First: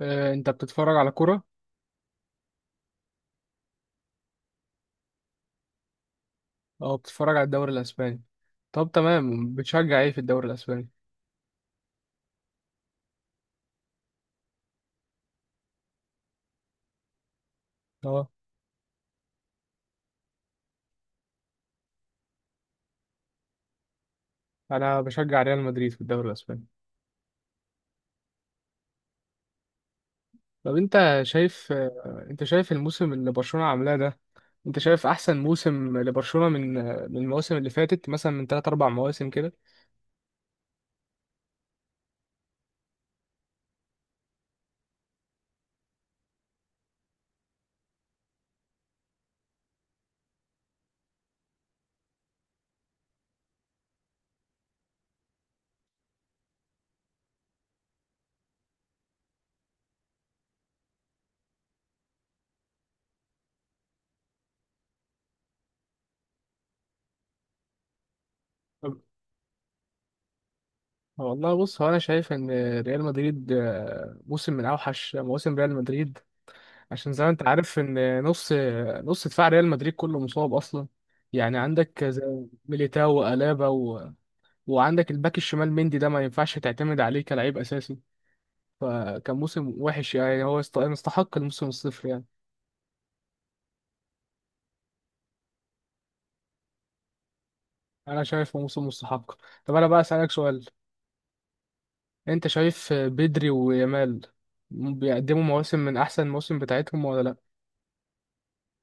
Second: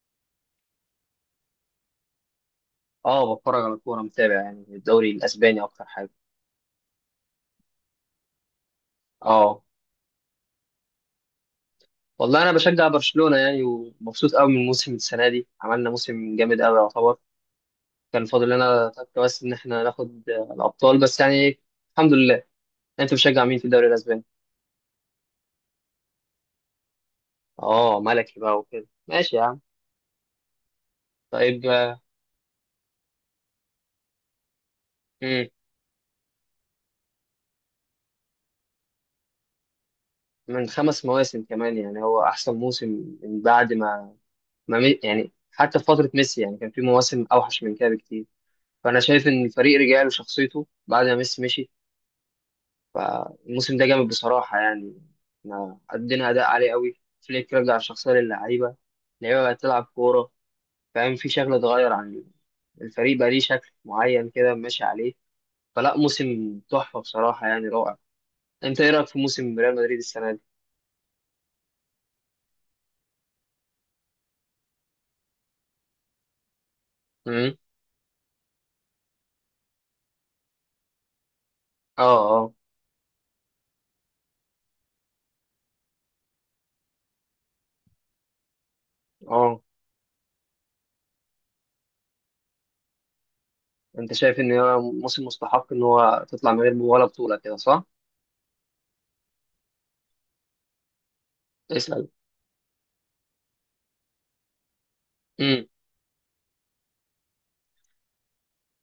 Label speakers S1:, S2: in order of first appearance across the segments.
S1: آه، انت بتتفرج على كرة؟
S2: اه، بتفرج على الكوره، متابع يعني الدوري الاسباني اكتر حاجه.
S1: او بتتفرج على الدوري الاسباني؟ طب تمام،
S2: اه،
S1: بتشجع ايه في الدوري الاسباني؟
S2: والله انا بشجع برشلونه يعني ومبسوط قوي من موسم السنه دي. عملنا موسم جامد قوي يعتبر. كان
S1: اه،
S2: فاضل لنا تك بس ان احنا ناخد الابطال بس يعني. الحمد لله. انت بتشجع مين في الدوري الاسباني؟
S1: انا بشجع ريال مدريد في الدوري الاسباني.
S2: اه، ملكي بقى وكده ماشي يا عم.
S1: طب
S2: طيب آه،
S1: انت شايف الموسم اللي برشلونة عاملاه ده؟ انت شايف احسن
S2: مم.
S1: موسم لبرشلونة من المواسم اللي فاتت، مثلا من 3 4 مواسم كده؟
S2: من 5 مواسم كمان، يعني هو احسن موسم من بعد ما, ما مي- يعني حتى في فتره ميسي، يعني كان في مواسم اوحش من كده بكتير. فانا شايف ان الفريق رجع له شخصيته بعد ما ميسي مشي. فالموسم ده جامد بصراحة يعني، احنا قدمنا أداء عالي قوي. فليك رجع الشخصية للعيبة، اللعيبة بقت تلعب كورة، فاهم؟ في شكل اتغير عن الفريق، بقى ليه شكل معين كده ماشي عليه. فلا، موسم تحفة بصراحة يعني، رائع. انت ايه
S1: طب-
S2: رأيك في موسم ريال مدريد السنة دي؟
S1: والله بص، هو انا شايف ان ريال مدريد موسم من اوحش مواسم ريال مدريد. عشان زي ما انت
S2: امم.
S1: عارف ان نص دفاع ريال مدريد كله مصاب اصلا. يعني
S2: اه.
S1: عندك زي
S2: اه.
S1: ميليتاو وألابا وعندك الباك الشمال مندي ده ما ينفعش تعتمد عليه كلاعب اساسي. فكان
S2: اه،
S1: موسم وحش، يعني هو يستحق الموسم الصفر يعني.
S2: انت شايف ان هو موسم مستحق ان هو تطلع من غير ولا بطولة كده صح؟
S1: انا شايفه موسم مستحق. طب انا بقى اسالك سؤال،
S2: اسأل.
S1: انت شايف بدري ويامال بيقدموا
S2: امم.
S1: مواسم من احسن المواسم بتاعتهم ولا لا؟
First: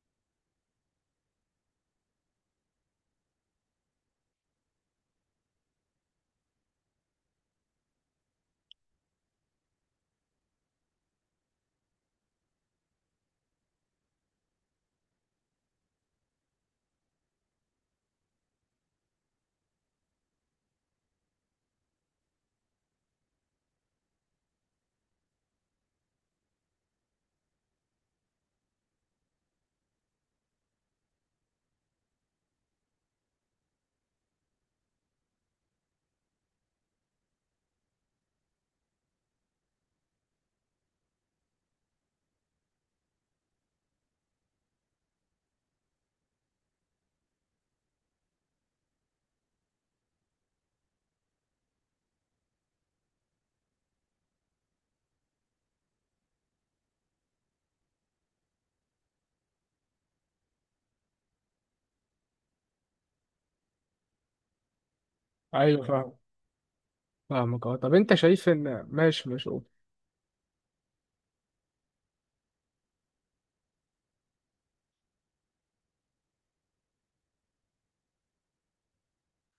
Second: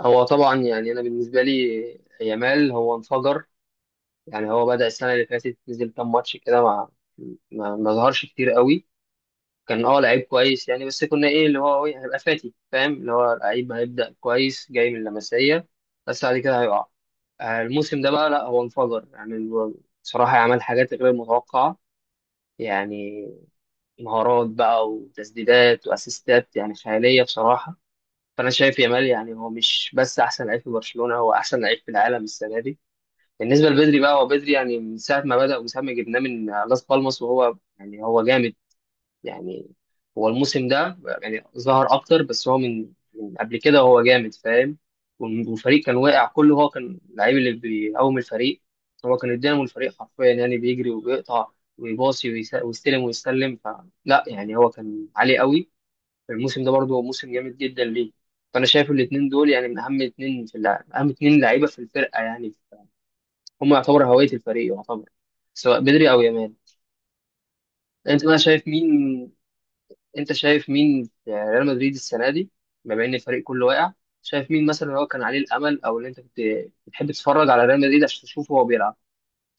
S2: هو طبعا يعني انا بالنسبة لي يامال هو انفجر. يعني هو بدأ السنة اللي فاتت، نزل كام ماتش كده ما ظهرش كتير قوي. كان اه لعيب كويس يعني، بس كنا ايه اللي هو إيه، هيبقى فاتي، فاهم؟ اللي هو لعيب هيبدأ كويس جاي من اللمسية، بس بعد كده هيقع. الموسم ده بقى لا، هو انفجر يعني. هو بصراحة عمل حاجات غير متوقعة يعني، مهارات بقى وتسديدات واسيستات يعني خيالية بصراحة. فأنا شايف يامال يعني هو مش بس أحسن لعيب في برشلونة، هو أحسن لعيب في العالم السنة دي. بالنسبه لبدري بقى، هو بدري يعني من ساعه ما بدا ومن ساعه ما جبناه من لاس بالماس، وهو يعني هو جامد يعني. هو الموسم ده يعني ظهر اكتر، بس هو من قبل كده هو جامد، فاهم؟ والفريق كان واقع كله، هو كان اللعيب اللي بيقوم الفريق. هو كان الدينامو الفريق حرفيا، يعني بيجري وبيقطع ويباصي ويستلم فلا، يعني هو كان عالي قوي الموسم ده برضه. هو موسم جامد جدا ليه. فانا شايف الاثنين دول يعني من اهم اثنين في اللعب، اهم اثنين لعيبه في الفرقه يعني. هم يعتبر هوية الفريق يعتبر، سواء
S1: ايوه،
S2: بدري
S1: فاهم،
S2: أو يامال.
S1: فاهمك، اه. طب انت
S2: أنت بقى
S1: شايف
S2: شايف
S1: ان ماشي
S2: مين؟
S1: ماشي.
S2: أنت شايف مين في ريال مدريد السنة دي؟ بما إن الفريق كله واقع، شايف مين مثلا هو كان عليه الأمل، أو اللي أنت كنت بتحب تتفرج على ريال مدريد عشان تشوفه وهو بيلعب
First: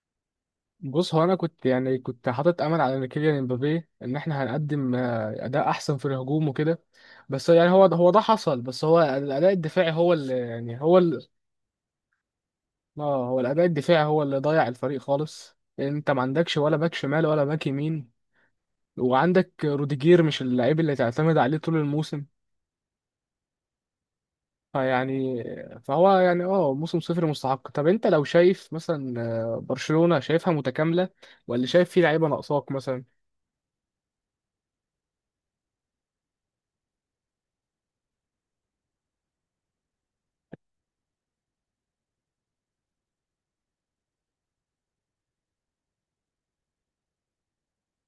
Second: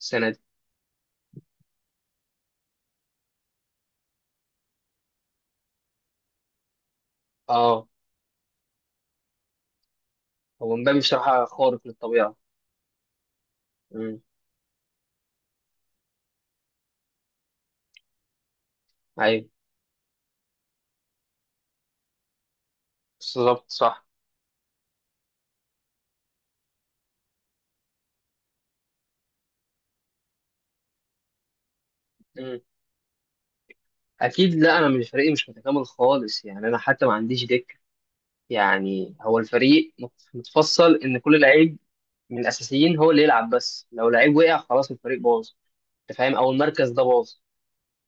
S2: السنة دي؟
S1: بص، هو انا كنت يعني كنت حاطط امل على ان كيليان امبابي، ان احنا هنقدم اداء احسن في الهجوم وكده. بس يعني هو
S2: أه.
S1: هو ده حصل، بس هو الاداء الدفاعي هو اللي
S2: هو
S1: يعني هو
S2: مبابي
S1: ال...
S2: بصراحة خارق للطبيعة.
S1: اه هو الاداء الدفاعي هو
S2: امم.
S1: اللي ضيع الفريق خالص. انت ما عندكش ولا باك شمال ولا باك يمين،
S2: أيوه،
S1: وعندك روديجير مش اللعيب اللي تعتمد عليه طول الموسم.
S2: بالظبط صح.
S1: فيعني فهو يعني موسم صفر مستحق. طب انت لو شايف مثلا برشلونة شايفها متكاملة ولا شايف فيه لعيبة
S2: امم.
S1: ناقصاك مثلا؟
S2: أكيد لا، أنا مش، فريقي مش متكامل خالص يعني. أنا حتى ما عنديش دكة يعني. هو الفريق متفصل إن كل لعيب من الاساسيين هو اللي يلعب، بس لو لعيب وقع خلاص الفريق باظ، انت فاهم، او المركز ده باظ.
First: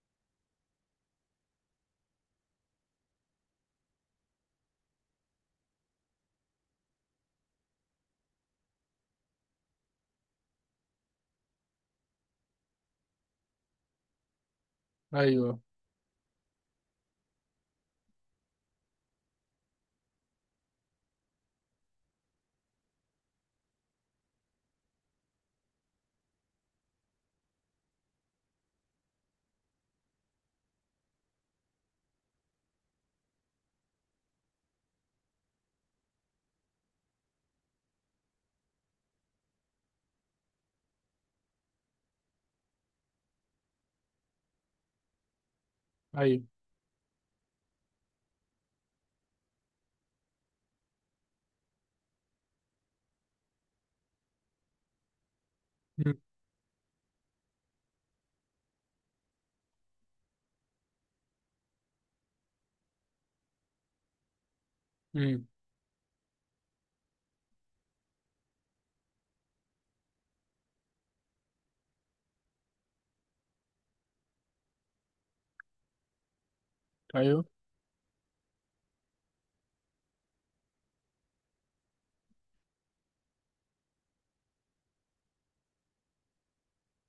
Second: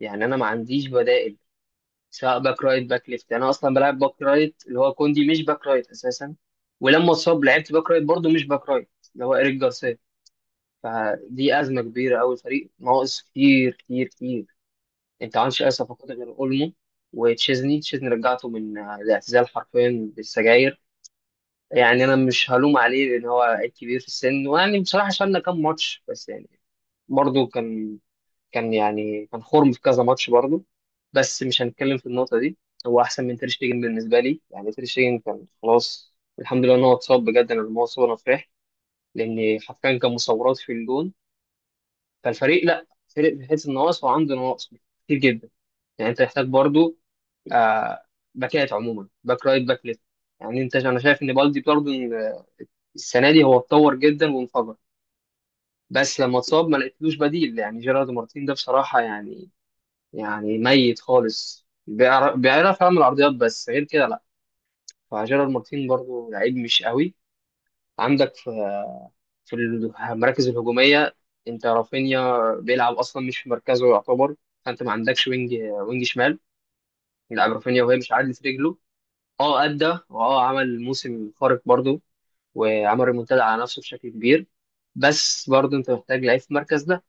S2: يعني انا ما عنديش بدائل، سواء باك رايت باك ليفت. يعني انا اصلا بلعب باك رايت، اللي هو كوندي، مش باك رايت اساسا. ولما اتصاب لعبت باك رايت برضه، مش باك رايت اللي هو ايريك جارسيا. فدي ازمه كبيره قوي، الفريق ناقص كتير كتير كتير. انت ما
S1: ايوه،
S2: عندكش اي صفقات غير اولمو وتشيزني. تشيزني رجعته من الاعتزال حرفيا بالسجاير. يعني انا مش هلوم عليه لان هو عيب كبير في السن، ويعني بصراحه شالنا كام ماتش بس، يعني برضو كان يعني كان خرم في كذا ماتش برضو. بس مش هنتكلم في النقطة دي. هو أحسن من تير شتيجن بالنسبة لي. يعني تير شتيجن كان خلاص، الحمد لله إن هو اتصاب، بجد أنا لما هو اتصاب أنا فرحت، لأن حرفيا كان مصورات في الجون. فالفريق لأ، فريق بيحس النواقص وعنده نواقص كتير جدا. يعني أنت
S1: ايوه،
S2: محتاج برضو آه باكات عموما، باك رايت باك ليفت. يعني أنا شايف إن بالدي برضو السنة دي هو اتطور جدا وانفجر، بس لما اتصاب ما لقيتلوش بديل. يعني جيرارد مارتين ده بصراحة يعني، يعني ميت خالص. بيعرف يعمل عرضيات، بس غير كده لا.
S1: امم
S2: فجيرارد مارتين برضو لعيب مش قوي. عندك في المراكز الهجومية، انت رافينيا بيلعب اصلا مش في مركزه يعتبر. فانت ما عندكش وينج، وينج شمال
S1: ايوه،
S2: يلعب رافينيا وهي مش عادلة رجله. اه، ادى، واه عمل موسم خارق برضو، وعمل ريمونتادا على نفسه بشكل كبير. بس برضو انت محتاج لعيب في المركز ده.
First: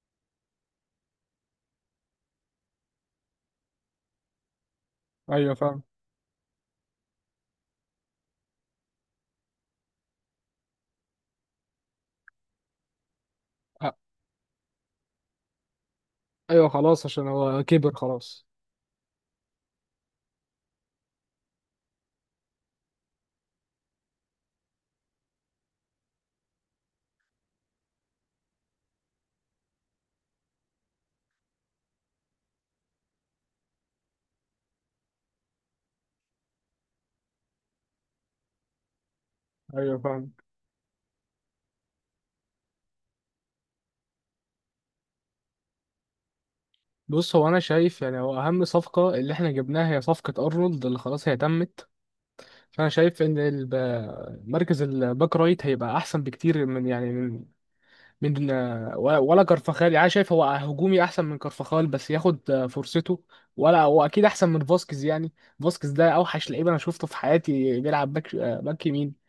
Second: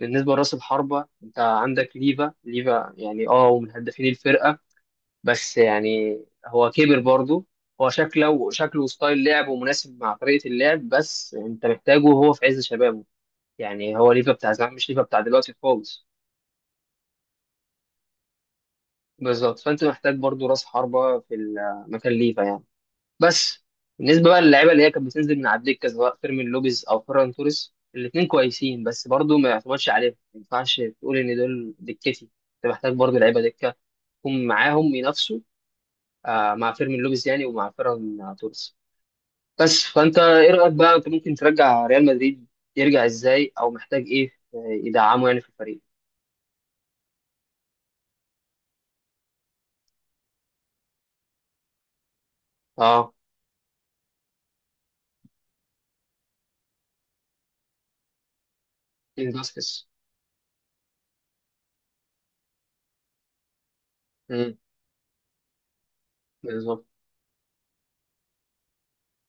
S2: بالنسبة لراس الحربة، انت عندك ليفا. ليفا يعني اه ومن هدافين الفرقة،
S1: ايوه،
S2: بس
S1: فاهم.
S2: يعني هو كبر برضه. هو شكله شكله وستايل لعبه مناسب مع طريقة اللعب، بس انت محتاجه وهو في عز شبابه.
S1: أ-
S2: يعني هو ليفا بتاع زمان، مش ليفا بتاع دلوقتي خالص.
S1: ايوه، خلاص، عشان هو كبر خلاص.
S2: بالظبط. فانت محتاج برضه راس حربة في مكان ليفا يعني. بس بالنسبة بقى للعيبة اللي هي كانت بتنزل من على الدكة، سواء فيرمين لوبيز أو فيران توريس، الاتنين كويسين، بس برضه ما يعتمدش عليهم، ما ينفعش تقول إن دول دكتي. انت محتاج برضه لعيبة دكة يكون معاهم ينافسوا مع فيرمين لوبيز يعني ومع فيران توريس. بس
S1: ايوه،
S2: فانت
S1: فاهم.
S2: ايه رايك بقى، انت ممكن ترجع ريال مدريد يرجع ازاي؟ او محتاج ايه يدعمه يعني في الفريق؟
S1: بص، هو انا شايف يعني هو اهم صفقه اللي احنا جبناها هي صفقه ارنولد اللي خلاص هي تمت. فانا
S2: اه.
S1: شايف ان مركز الباك رايت هيبقى احسن بكتير، من يعني من ولا
S2: كين
S1: ولا كارفاخال.
S2: فاسكيز.
S1: يعني أنا شايف هو هجومي احسن من كارفاخال، بس ياخد فرصته. ولا هو اكيد احسن
S2: امم.
S1: من فاسكيز يعني. فاسكيز ده اوحش لعيب انا
S2: بالظبط.
S1: شفته في حياتي بيلعب باك يمين.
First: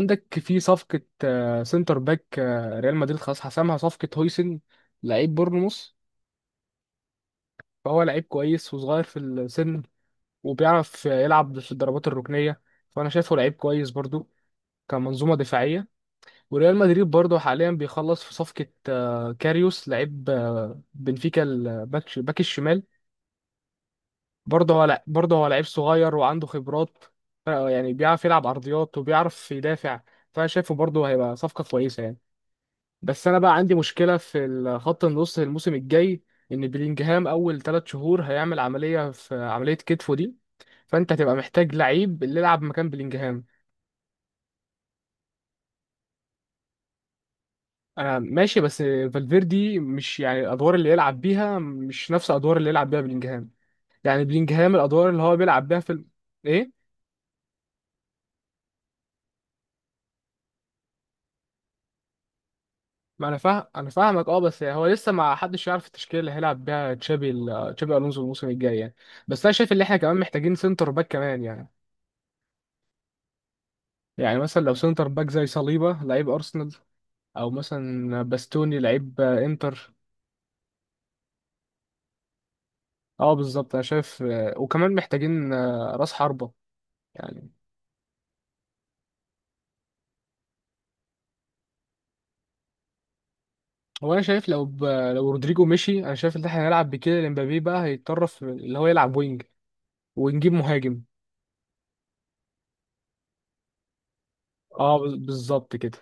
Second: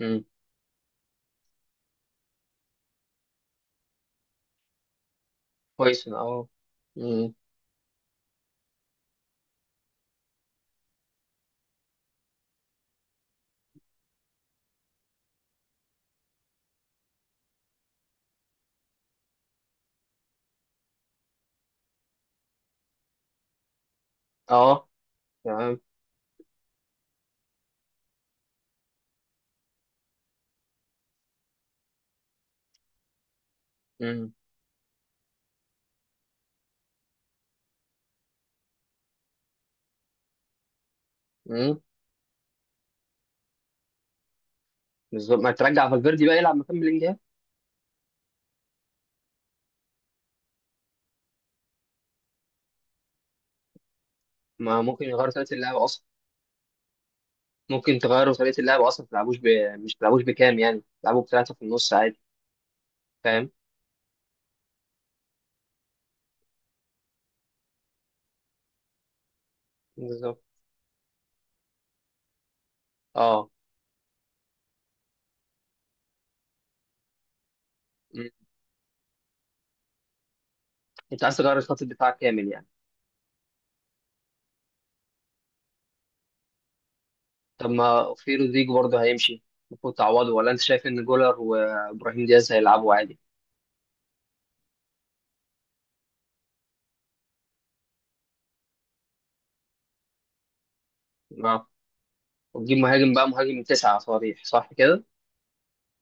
S2: امم.
S1: في صفقة سنتر باك ريال مدريد خلاص حسمها، صفقة هويسن لعيب بورنموث.
S2: كويس اه. امم.
S1: فهو لعيب كويس وصغير في السن، وبيعرف يلعب في الضربات الركنية. فأنا شايفه لعيب كويس برضو كمنظومة دفاعية. وريال مدريد برضو حاليا بيخلص في صفقة كاريوس، لعيب بنفيكا، باك الشمال.
S2: اه.
S1: برضه هو لعيب
S2: تمام.
S1: صغير وعنده خبرات. يعني بيعرف يلعب عرضيات وبيعرف يدافع. فأنا شايفه برضه هيبقى صفقة كويسة يعني. بس انا بقى عندي مشكله
S2: امم.
S1: في خط النص الموسم الجاي، ان بلينجهام اول 3 شهور هيعمل عمليه كتفه دي. فانت هتبقى محتاج
S2: امم.
S1: لعيب اللي يلعب مكان بلينجهام.
S2: بالظبط. ما ترجع فالفيردي بقى يلعب مكان بلينجهام.
S1: انا ماشي، بس فالفيردي مش يعني الادوار اللي يلعب بيها مش نفس الادوار اللي يلعب بيها بلينجهام. يعني بلينجهام
S2: ما ممكن
S1: الادوار اللي
S2: يغيروا
S1: هو
S2: طريقه
S1: بيلعب
S2: اللعب
S1: بيها في
S2: اصلا.
S1: ال... ايه،
S2: ممكن تغيروا طريقه اللعب اصلا، ما تلعبوش. مش تلعبوش بكام يعني، تلعبوا بثلاثه في النص عادي.
S1: ما انا
S2: فاهم.
S1: فاهم، انا فاهمك، اه. بس هو لسه ما حدش يعرف التشكيله اللي هيلعب بيها تشابي الونسو الموسم الجاي يعني. بس انا شايف ان احنا كمان
S2: بالظبط
S1: محتاجين سنتر باك كمان يعني.
S2: اه.
S1: يعني مثلا لو سنتر باك زي صليبة لعيب أرسنال، أو مثلا
S2: مم.
S1: باستوني لعيب إنتر.
S2: انت عايز تغير خط الدفاع كامل يعني.
S1: أه، بالظبط، أنا شايف وكمان محتاجين رأس حربة يعني.
S2: طب ما في رودريجو برضه هيمشي، المفروض تعوضه، ولا انت شايف ان جولر وابراهيم دياز هيلعبوا عادي؟
S1: هو أنا شايف لو رودريجو مشي، أنا شايف إن إحنا هنلعب بكده إمبابي بقى هيتطرف اللي هو يلعب وينج، ونجيب مهاجم.
S2: اه. وتجيب مهاجم بقى، مهاجم تسعة صريح، صح
S1: أه،
S2: كده.
S1: بالظبط كده.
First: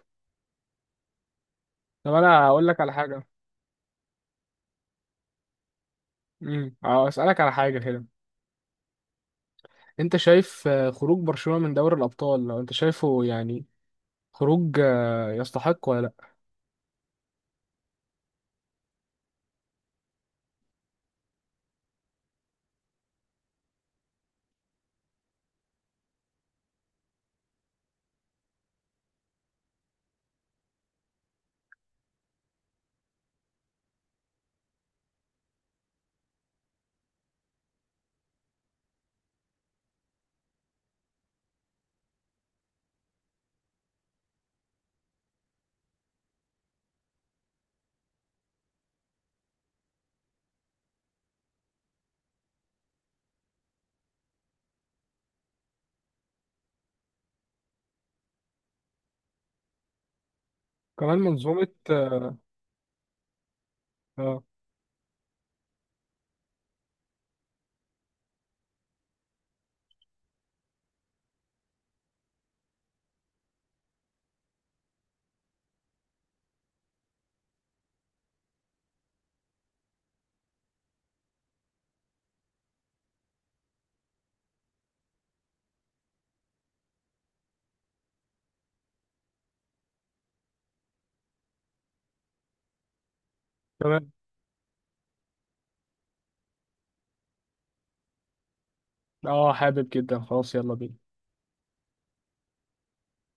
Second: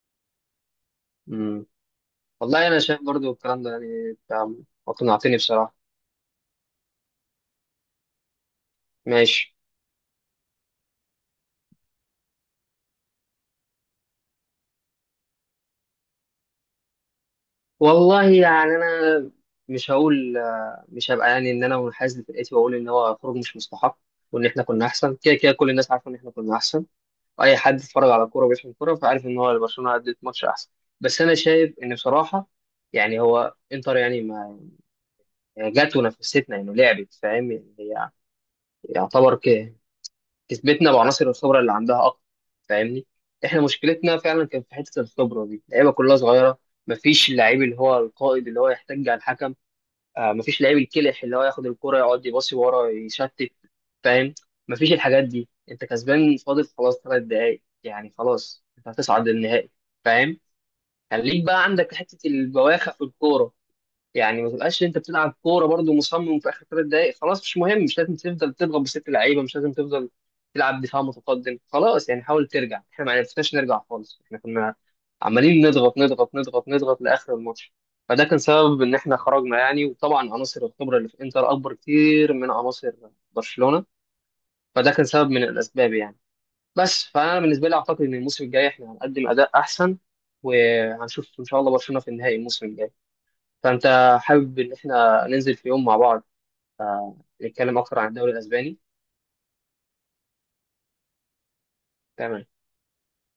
S2: امم.
S1: طب أنا هقول
S2: والله انا
S1: لك على
S2: شايف
S1: حاجة.
S2: برضه الكلام ده، يعني انت اقنعتني بصراحة.
S1: أسألك على حاجة كده،
S2: ماشي.
S1: أنت شايف خروج برشلونة من دوري الأبطال لو أنت شايفه، يعني خروج يستحق ولا لأ؟
S2: والله يعني انا مش هقول، مش هبقى يعني ان انا منحاز لفرقتي واقول ان هو خروج مش مستحق، وان احنا كنا احسن. كده كده كل الناس عارفه ان احنا كنا احسن. اي حد اتفرج على كوره وبيفهم كوره فعارف ان هو برشلونه قدمت ماتش احسن. بس انا شايف ان بصراحه يعني هو انتر، يعني ما جت ونفستنا انه لعبت، فاهم يعني؟ هي يعتبر كسبتنا بعناصر الخبره اللي عندها اكتر، فاهمني؟ احنا مشكلتنا فعلا كان في حته الخبره دي، اللعيبه كلها صغيره. مفيش اللعيب اللي هو القائد اللي هو يحتج على الحكم، مفيش لعيب الكلح اللي هو ياخد الكرة يقعد يباصي ورا يشتت، فاهم؟ مفيش الحاجات دي. انت كسبان، فاضل خلاص 3 دقايق يعني، خلاص انت هتصعد للنهائي، فاهم؟
S1: كمان
S2: خليك بقى
S1: منظومة.
S2: عندك حتة البواخع في الكورة
S1: آه،
S2: يعني، ما تبقاش انت بتلعب كوره برضو مصمم في اخر 3 دقائق. خلاص مش مهم، مش لازم تفضل تضغط بست لعيبه، مش لازم تفضل تلعب دفاع متقدم. خلاص يعني، حاول ترجع. احنا ما عرفناش نرجع خالص، احنا كنا عمالين نضغط نضغط نضغط نضغط لاخر الماتش. فده كان سبب ان احنا خرجنا يعني، وطبعا عناصر الخبره اللي في انتر اكبر كتير من عناصر برشلونه. فده كان سبب من الاسباب يعني. بس فانا بالنسبه لي اعتقد ان الموسم الجاي احنا هنقدم اداء احسن، وهنشوف ان شاء الله برشلونه في النهائي الموسم الجاي.
S1: تمام.
S2: فأنت حابب إن إحنا ننزل في يوم مع بعض نتكلم أكتر عن الدوري الأسباني؟
S1: اه، حابب جدا، خلاص يلا بينا.
S2: تمام.